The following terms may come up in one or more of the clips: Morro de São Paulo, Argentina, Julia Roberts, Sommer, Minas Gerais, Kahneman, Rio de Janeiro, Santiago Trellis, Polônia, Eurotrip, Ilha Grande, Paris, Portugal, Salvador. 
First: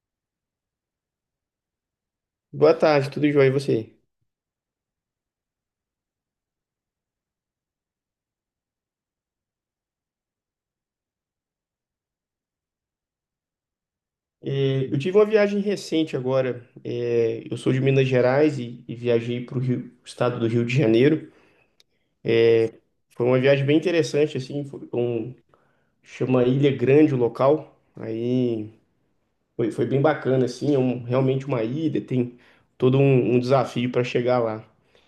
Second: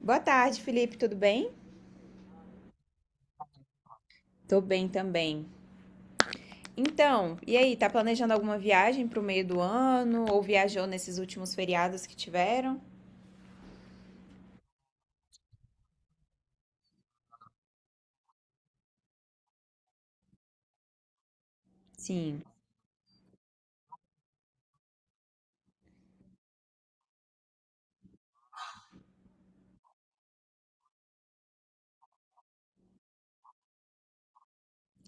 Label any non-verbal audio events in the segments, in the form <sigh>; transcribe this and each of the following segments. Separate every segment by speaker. Speaker 1: Boa tarde, Felipe, tudo bem?
Speaker 2: Boa tarde, tudo jóia e você?
Speaker 1: Tô bem também. Então, e aí, tá planejando alguma viagem pro meio do ano ou viajou nesses últimos feriados que tiveram?
Speaker 2: É, eu tive uma viagem recente agora. É, eu sou de Minas Gerais e viajei para o estado do Rio de Janeiro.
Speaker 1: Sim.
Speaker 2: Foi uma viagem bem interessante, assim, chama Ilha Grande o local. Aí foi bem bacana, assim, realmente uma ilha, tem todo um desafio para chegar lá.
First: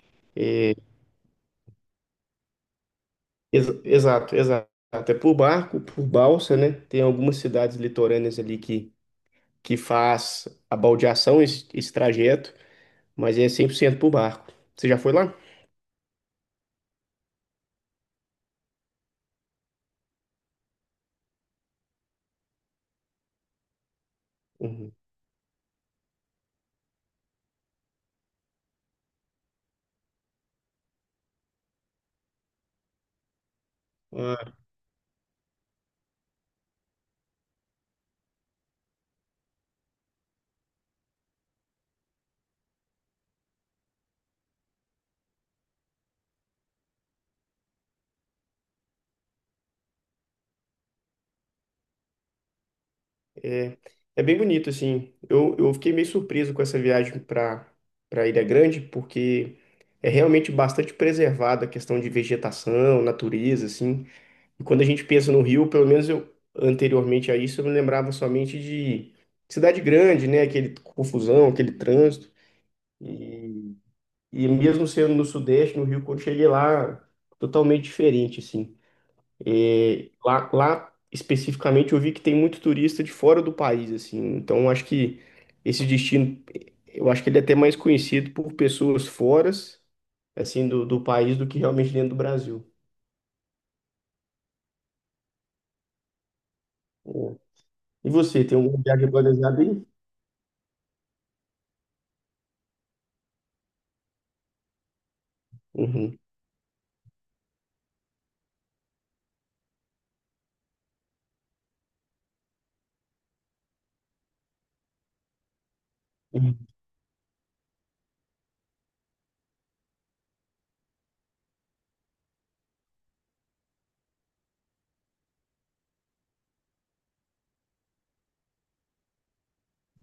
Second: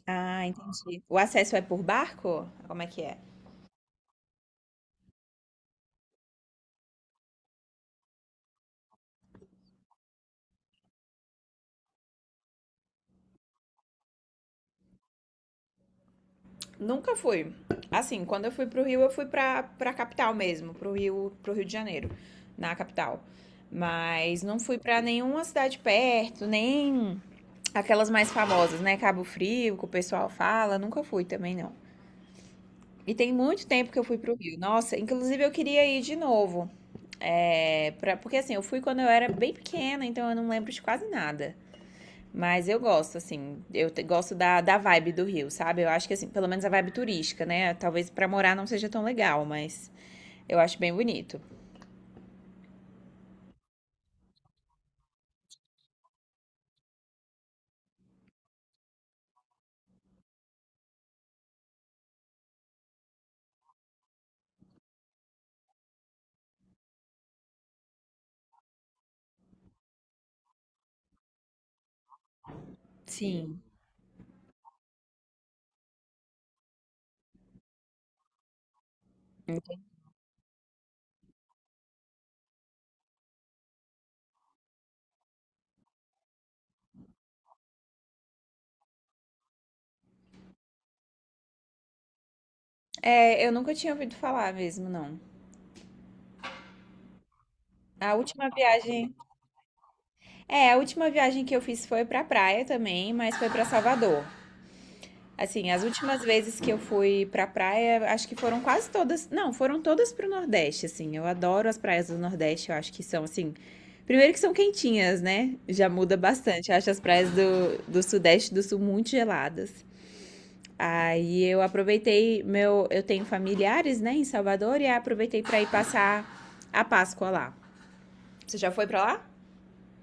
Speaker 1: Ah, entendi. O acesso é por barco? Como é que é?
Speaker 2: Exato, exato. É por barco, por balsa, né? Tem algumas cidades litorâneas ali que faz a baldeação, esse trajeto. Mas é 100% pro barco. Você já foi lá?
Speaker 1: Nunca fui. Assim, quando eu fui pro Rio, eu fui pra capital mesmo, pro Rio de Janeiro, na capital. Mas não fui
Speaker 2: Uhum.
Speaker 1: pra nenhuma cidade perto, nem aquelas mais famosas, né? Cabo Frio, que o pessoal fala, nunca fui também não. E tem muito tempo que eu fui pro Rio.
Speaker 2: Ah,
Speaker 1: Nossa, inclusive eu queria ir de novo. Porque assim, eu fui quando eu era bem pequena, então eu não lembro de quase nada. Mas eu gosto, assim, gosto da vibe do Rio, sabe? Eu acho que assim, pelo menos a vibe turística, né? Talvez pra morar não seja tão legal, mas eu acho bem bonito.
Speaker 2: é, é bem bonito, assim. Eu fiquei meio surpreso com essa viagem para Ilha Grande, porque é realmente bastante preservada a questão de vegetação, natureza, assim. E quando a gente pensa no Rio, pelo menos eu, anteriormente a isso, eu me lembrava somente de cidade grande, né? Aquele confusão, aquele trânsito.
Speaker 1: Sim.
Speaker 2: E, e mesmo sendo no Sudeste, no Rio, quando cheguei lá, totalmente diferente, assim. E lá especificamente eu vi que tem muito turista de fora do país, assim. Então eu acho que esse destino, eu acho que ele é até mais conhecido por pessoas fora, assim, do país do que realmente dentro do Brasil.
Speaker 1: É, eu nunca tinha ouvido falar mesmo, não.
Speaker 2: É. E
Speaker 1: A
Speaker 2: você,
Speaker 1: última
Speaker 2: tem alguma viagem
Speaker 1: viagem,
Speaker 2: planejada aí?
Speaker 1: é, a última viagem que eu fiz foi pra praia também, mas foi pra Salvador. Assim, as
Speaker 2: Uhum.
Speaker 1: últimas vezes que eu fui pra praia, acho que foram quase todas. Não, foram todas pro Nordeste, assim. Eu adoro as praias do Nordeste, eu acho que são, assim. Primeiro que são quentinhas, né? Já muda
Speaker 2: Uhum.
Speaker 1: bastante. Eu acho as praias do Sudeste e do Sul muito geladas. Aí eu aproveitei meu. Eu tenho familiares, né, em Salvador, e aí aproveitei pra ir passar a Páscoa lá. Você já foi pra lá?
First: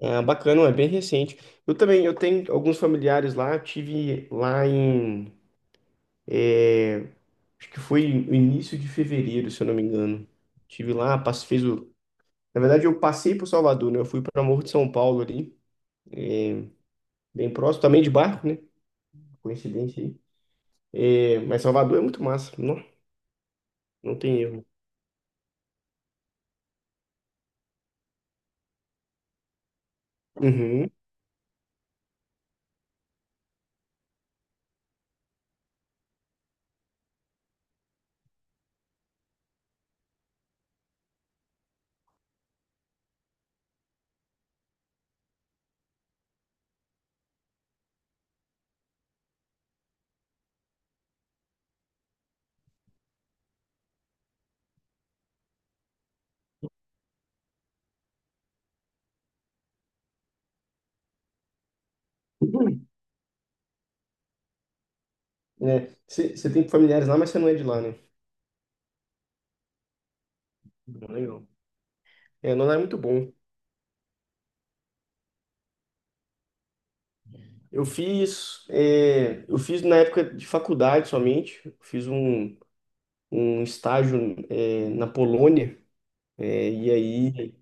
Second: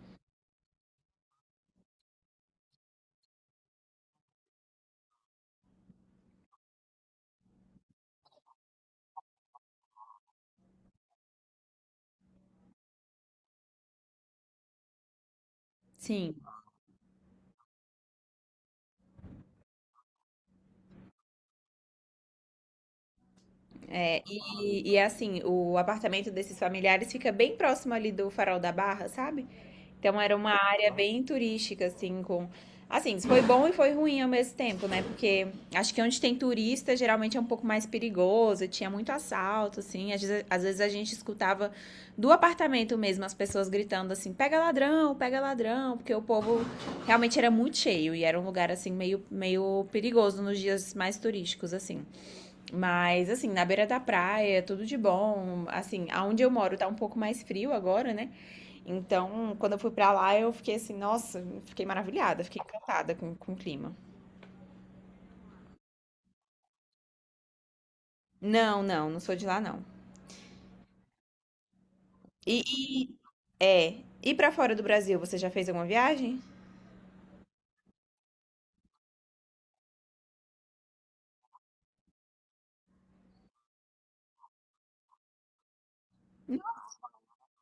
Speaker 2: Ah, bacana, é bem recente. Eu também, eu tenho alguns familiares lá, eu tive lá em, é, acho que foi no início de fevereiro, se eu não me engano. Tive lá, fez o... Na verdade, eu passei por Salvador, né? Eu fui para Morro de São Paulo ali,
Speaker 1: Sim.
Speaker 2: bem próximo, também de barco, né? Coincidência aí. É, mas Salvador é muito massa, não, não
Speaker 1: É,
Speaker 2: tem erro.
Speaker 1: e assim, o apartamento desses familiares fica bem próximo ali do Farol da Barra, sabe? Então era uma
Speaker 2: Uhum.
Speaker 1: área bem turística, assim, com. Assim, foi bom e foi ruim ao mesmo tempo, né? Porque acho que onde tem turista geralmente é um pouco mais perigoso, tinha muito assalto, assim. Às vezes a gente escutava do apartamento mesmo as pessoas gritando assim: pega ladrão, porque o povo realmente era muito cheio e era um lugar, assim, meio perigoso nos dias mais turísticos, assim. Mas, assim, na beira da praia, tudo de bom. Assim, aonde eu moro tá um pouco mais frio agora, né? Então, quando eu fui pra lá, eu fiquei assim, nossa, fiquei maravilhada, fiquei
Speaker 2: Uhum.
Speaker 1: encantada com o clima.
Speaker 2: É, você tem familiares lá, mas você não é de lá, né?
Speaker 1: Não, não, não sou de lá, não.
Speaker 2: Legal. É,
Speaker 1: E,
Speaker 2: não é muito
Speaker 1: e-
Speaker 2: bom.
Speaker 1: é, e pra fora do Brasil, você já fez alguma viagem?
Speaker 2: Eu fiz, é, eu fiz na época de faculdade somente, eu fiz um estágio, é, na Polônia, é, e aí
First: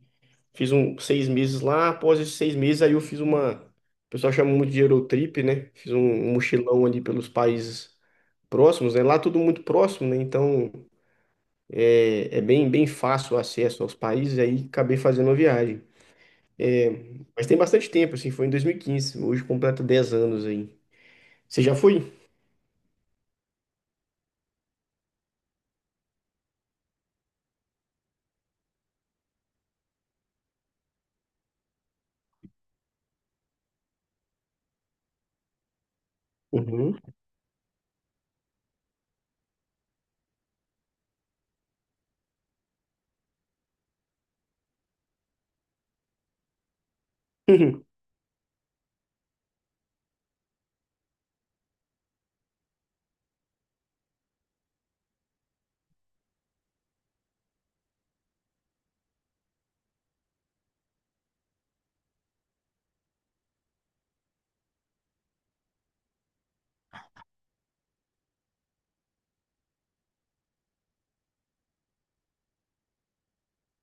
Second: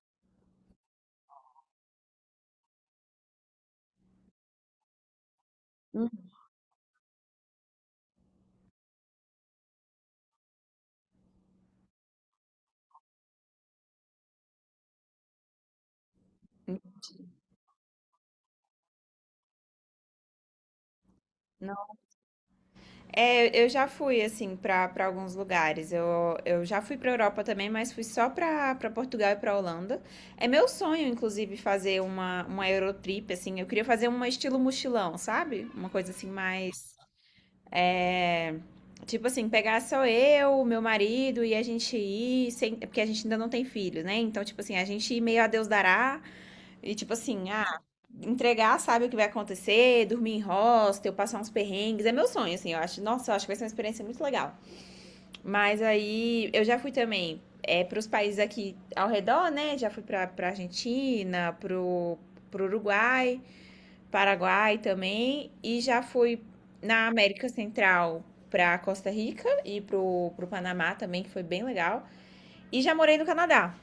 Speaker 2: fiz 6 meses lá, após esses 6 meses, aí eu fiz uma. O pessoal chama muito de Eurotrip, né? Fiz
Speaker 1: Hum.
Speaker 2: um mochilão ali pelos países próximos, né? Lá tudo muito próximo, né? Então é, é bem, bem fácil o acesso aos países, aí acabei fazendo uma viagem. É, mas tem bastante tempo, assim, foi em 2015, hoje completa 10 anos aí. Você já
Speaker 1: Não.
Speaker 2: foi?
Speaker 1: É, eu já fui, assim, pra alguns lugares. Eu já fui pra Europa também, mas fui só pra Portugal e pra Holanda. É meu sonho, inclusive, fazer uma Eurotrip, assim. Eu queria fazer um estilo mochilão, sabe? Uma coisa assim mais.
Speaker 2: Uhum.
Speaker 1: É, tipo assim, pegar só eu, meu marido e a gente ir, sem, porque a gente ainda não tem filhos, né? Então, tipo assim, a gente ir meio a Deus dará e, tipo assim,
Speaker 2: <laughs>
Speaker 1: ah, entregar, sabe o que vai acontecer, dormir em hostel, passar uns perrengues. É meu sonho, assim, eu acho. Nossa, eu acho que vai ser uma experiência muito legal. Mas aí, eu já fui também é, para os países aqui ao redor, né? Já fui pra Argentina, pro Uruguai. Paraguai também, e já fui na América Central para Costa Rica e pro Panamá também, que foi bem legal. E já morei no Canadá.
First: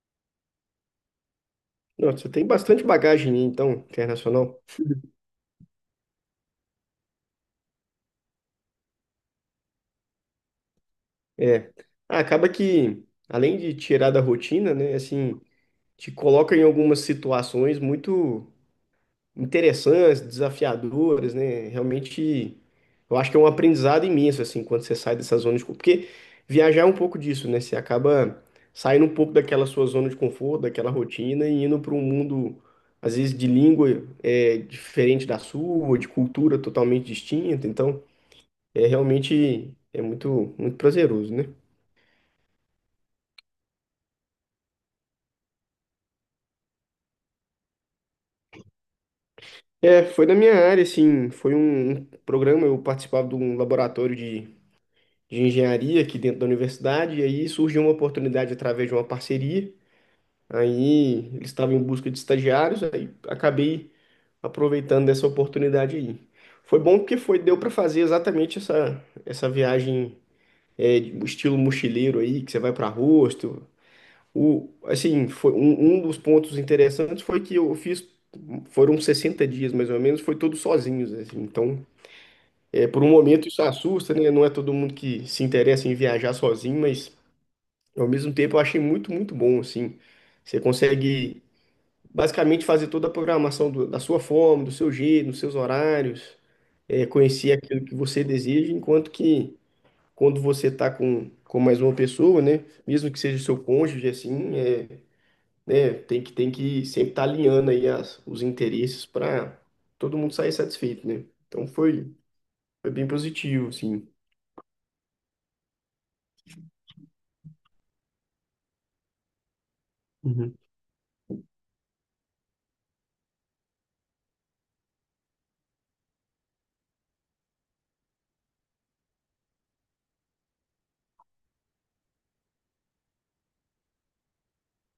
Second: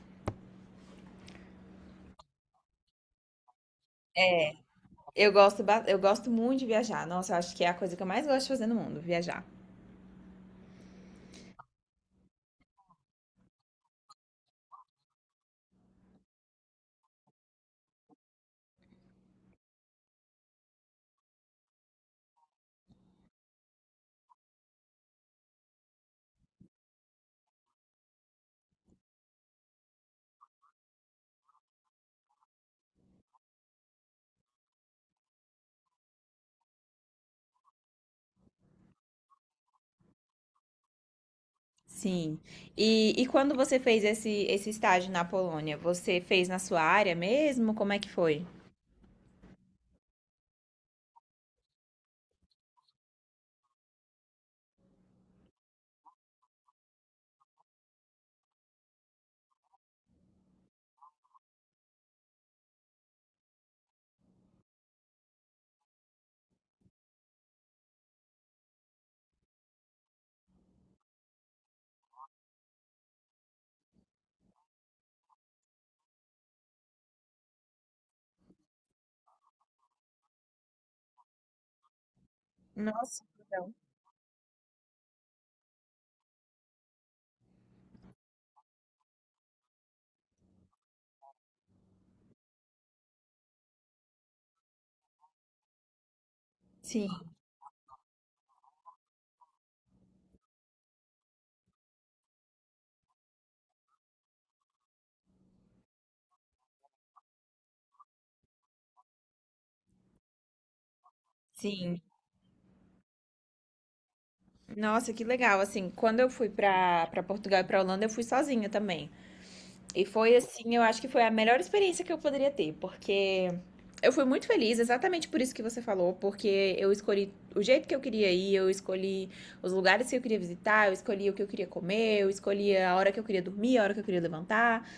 Speaker 2: Nossa, você tem bastante bagagem, então, internacional.
Speaker 1: Eu gosto muito de viajar. Nossa, eu acho que é a coisa que eu mais gosto de fazer no mundo, viajar.
Speaker 2: É. Ah, acaba que, além de tirar da rotina, né? Assim, te coloca em algumas situações muito interessantes, desafiadoras, né? Realmente, eu acho que é um aprendizado imenso, assim, quando você sai dessa zona de conforto. Porque viajar é um pouco disso, né? Você acaba saindo um pouco daquela sua zona de conforto, daquela rotina e indo para um mundo, às vezes, de língua é, diferente da sua, de cultura totalmente distinta. Então, é realmente é muito, muito prazeroso, né?
Speaker 1: Sim. E quando você fez esse estágio na Polônia, você fez na sua área mesmo? Como é que foi?
Speaker 2: É, foi da minha área, assim, foi um programa, eu participava de um laboratório de engenharia aqui dentro da universidade, e aí surgiu uma oportunidade através de uma parceria. Aí eles estavam em busca de estagiários, aí acabei aproveitando dessa oportunidade aí. Foi bom porque foi, deu para fazer exatamente essa, essa viagem é, de- estilo mochileiro aí, que você vai para rosto. O, assim, foi um, um dos pontos interessantes foi que eu fiz, foram 60 dias mais ou menos, foi todos sozinhos, assim. Então, é, por um
Speaker 1: Nossa,
Speaker 2: momento isso
Speaker 1: então.
Speaker 2: assusta, né? Não é todo mundo que se interessa em viajar sozinho, mas ao mesmo tempo, eu achei muito, muito bom, assim. Você consegue basicamente fazer toda a programação da sua forma, do seu jeito, nos seus horários, é,
Speaker 1: Sim,
Speaker 2: conhecer aquilo que você deseja, enquanto que quando você está com mais uma pessoa, né, mesmo que seja o seu cônjuge, assim, é, né, tem que sempre estar alinhando aí as, os interesses para todo mundo sair satisfeito, né? Então
Speaker 1: sim.
Speaker 2: foi, foi bem positivo, assim.
Speaker 1: Nossa, que legal. Assim, quando eu fui para Portugal e para Holanda, eu fui sozinha também. E foi
Speaker 2: Uhum.
Speaker 1: assim, eu acho que foi a melhor experiência que eu poderia ter, porque eu fui muito feliz, exatamente por isso que você falou, porque eu escolhi o jeito que eu queria ir, eu escolhi os lugares que eu queria visitar, eu escolhi o que eu queria comer, eu escolhi a hora que eu queria dormir, a hora que eu queria levantar.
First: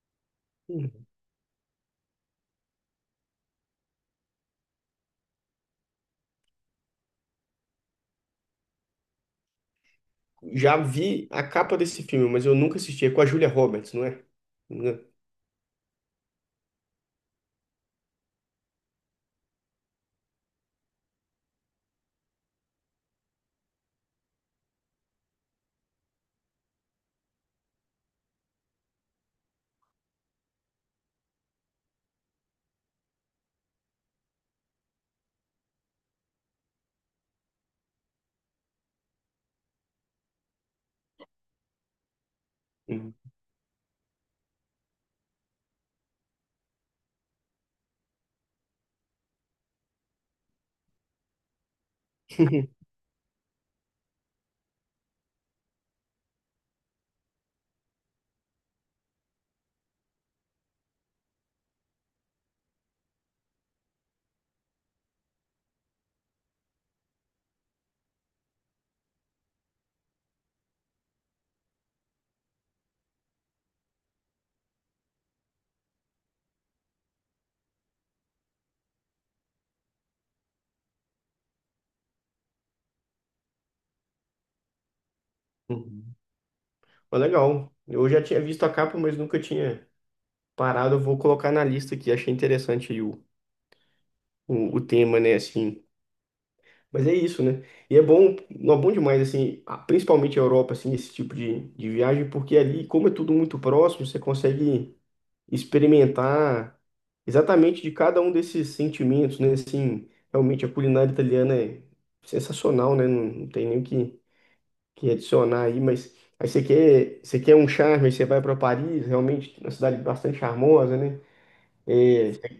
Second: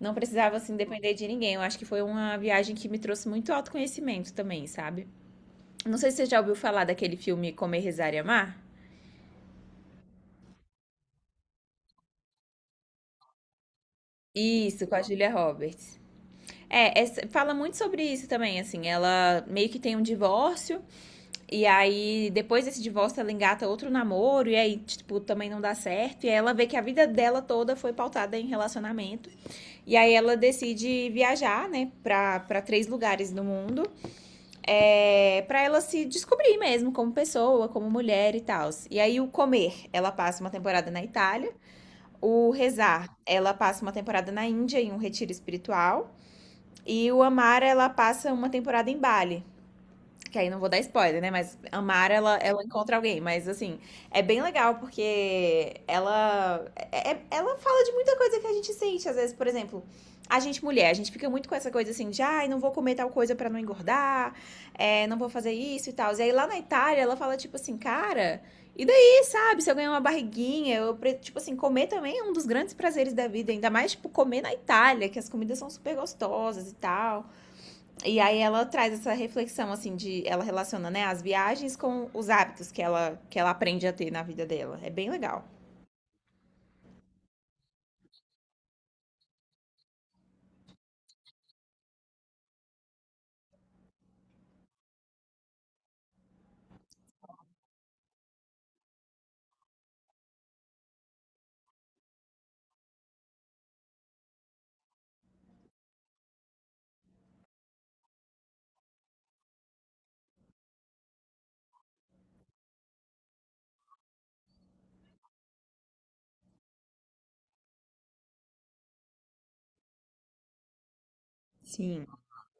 Speaker 1: Não precisava, assim, depender de ninguém. Eu acho que foi uma viagem que me trouxe muito autoconhecimento também, sabe? Não sei se você já ouviu falar daquele filme Comer, Rezar e Amar.
Speaker 2: Já vi a capa desse filme, mas eu nunca assisti. É com a Julia Roberts, não é?
Speaker 1: Isso,
Speaker 2: Não
Speaker 1: com a
Speaker 2: é?
Speaker 1: Julia Roberts. É, essa- fala muito sobre isso também, assim, ela meio que tem um divórcio. E aí, depois desse divórcio, ela engata outro namoro, e aí, tipo, também não dá certo. E aí ela vê que a vida dela toda foi pautada em relacionamento. E aí ela decide viajar, né, pra três lugares do mundo, é, pra ela se descobrir mesmo como pessoa, como mulher e tal. E aí, o comer, ela passa uma temporada na Itália. O rezar,
Speaker 2: Uhum.
Speaker 1: ela passa uma temporada na Índia, em um retiro espiritual. E o amar, ela passa uma temporada em Bali. Que aí não vou dar spoiler, né? Mas a Mara, ela
Speaker 2: <laughs>
Speaker 1: encontra alguém. Mas, assim, é bem legal porque ela, ela fala de muita coisa que a gente sente. Às vezes, por exemplo, a gente mulher, a gente fica muito com essa coisa assim de, ai, não vou comer tal coisa pra não engordar, é, não vou fazer isso e tal. E aí, lá na Itália, ela fala, tipo assim, cara, e daí, sabe? Se eu ganhar uma barriguinha, tipo assim, comer também é um dos grandes prazeres da vida. Ainda mais, tipo, comer na Itália, que as comidas são super gostosas e tal. E aí ela traz essa reflexão, assim, de ela relaciona, né, as viagens com os hábitos que ela aprende a ter na vida dela. É bem legal.
Speaker 2: Uhum. Mas legal. Eu já tinha visto a capa, mas nunca tinha parado. Eu vou colocar na lista aqui. Achei interessante aí o tema, né? Assim. Mas é isso, né? E é bom, não é bom demais, assim, principalmente a Europa, assim, esse tipo de viagem, porque ali, como é tudo muito próximo, você consegue experimentar exatamente de cada um desses sentimentos, né? Assim, realmente a culinária italiana é sensacional, né? Não, não tem nem o que, adicionar aí, mas aí você quer um charme, aí você vai para Paris, realmente uma cidade bastante charmosa, né?
Speaker 1: Sim.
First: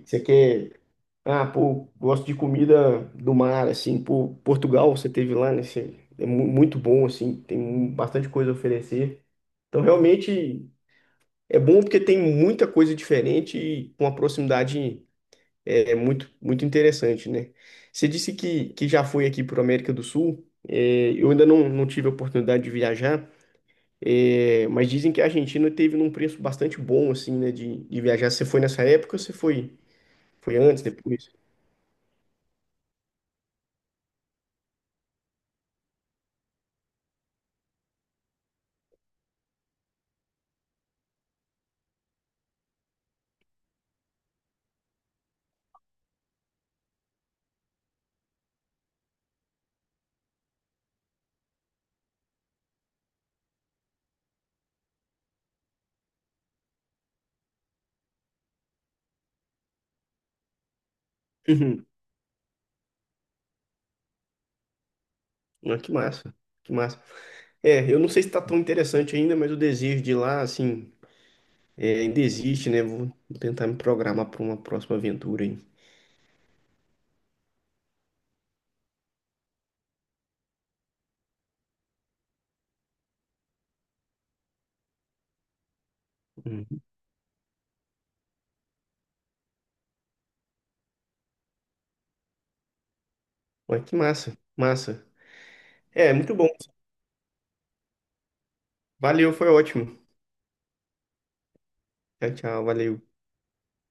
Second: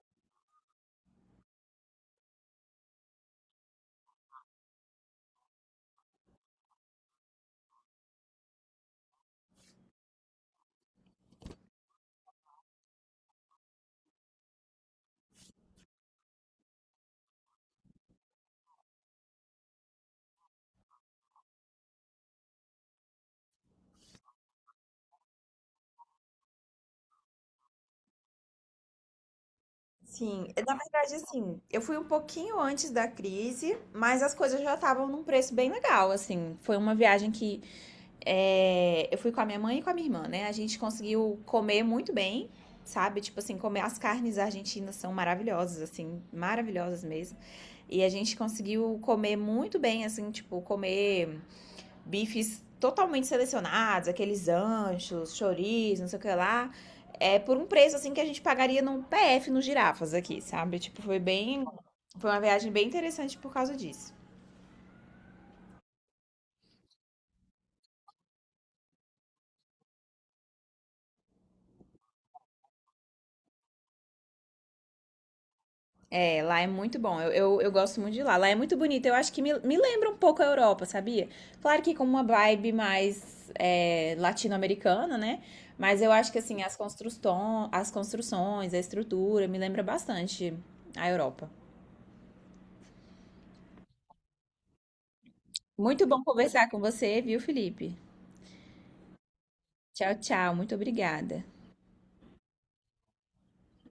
Speaker 2: Você quer, ah, pô, gosto de comida do mar, assim, pô, Portugal você teve lá, né? É muito bom, assim, tem bastante coisa a oferecer. Então, realmente, é bom porque tem muita coisa diferente e com a proximidade é muito, muito interessante, né? Você disse que já foi aqui para a América do Sul. É, eu ainda não, não tive a oportunidade de viajar, é, mas dizem que a Argentina teve num preço bastante bom, assim, né, de viajar. Você foi nessa época ou você foi,
Speaker 1: Sim,
Speaker 2: foi
Speaker 1: na
Speaker 2: antes,
Speaker 1: verdade,
Speaker 2: depois?
Speaker 1: assim, eu fui um pouquinho antes da crise, mas as coisas já estavam num preço bem legal, assim. Foi uma viagem que é, eu fui com a minha mãe e com a minha irmã, né? A gente conseguiu comer muito bem, sabe? Tipo assim, comer as carnes argentinas são maravilhosas, assim, maravilhosas mesmo. E a gente conseguiu comer muito bem, assim, tipo, comer bifes totalmente selecionados, aqueles anchos, chouriços, não sei o que lá, é por um preço assim que a gente pagaria num PF nos girafas aqui, sabe? Tipo, foi bem.
Speaker 2: Uhum. <laughs>
Speaker 1: Foi uma viagem bem interessante por causa disso.
Speaker 2: Ah, que massa, que massa. É, eu não sei se está tão interessante ainda, mas o desejo de ir lá, assim, é, ainda existe, né? Vou tentar me programar para uma próxima aventura aí.
Speaker 1: É, lá é muito bom. Eu gosto muito de lá. Lá é muito bonito. Eu acho que me lembra um pouco a Europa, sabia? Claro que com uma vibe mais é, latino-americana, né? Mas eu acho que assim,
Speaker 2: Uhum.
Speaker 1: as, construção, as construções, a estrutura, me lembra bastante a Europa.
Speaker 2: Ah, que massa, massa.
Speaker 1: Muito
Speaker 2: É,
Speaker 1: bom
Speaker 2: muito bom.
Speaker 1: conversar com você, viu, Felipe?
Speaker 2: Valeu, foi ótimo.
Speaker 1: Tchau, tchau. Muito obrigada.
Speaker 2: Tchau, tchau, valeu.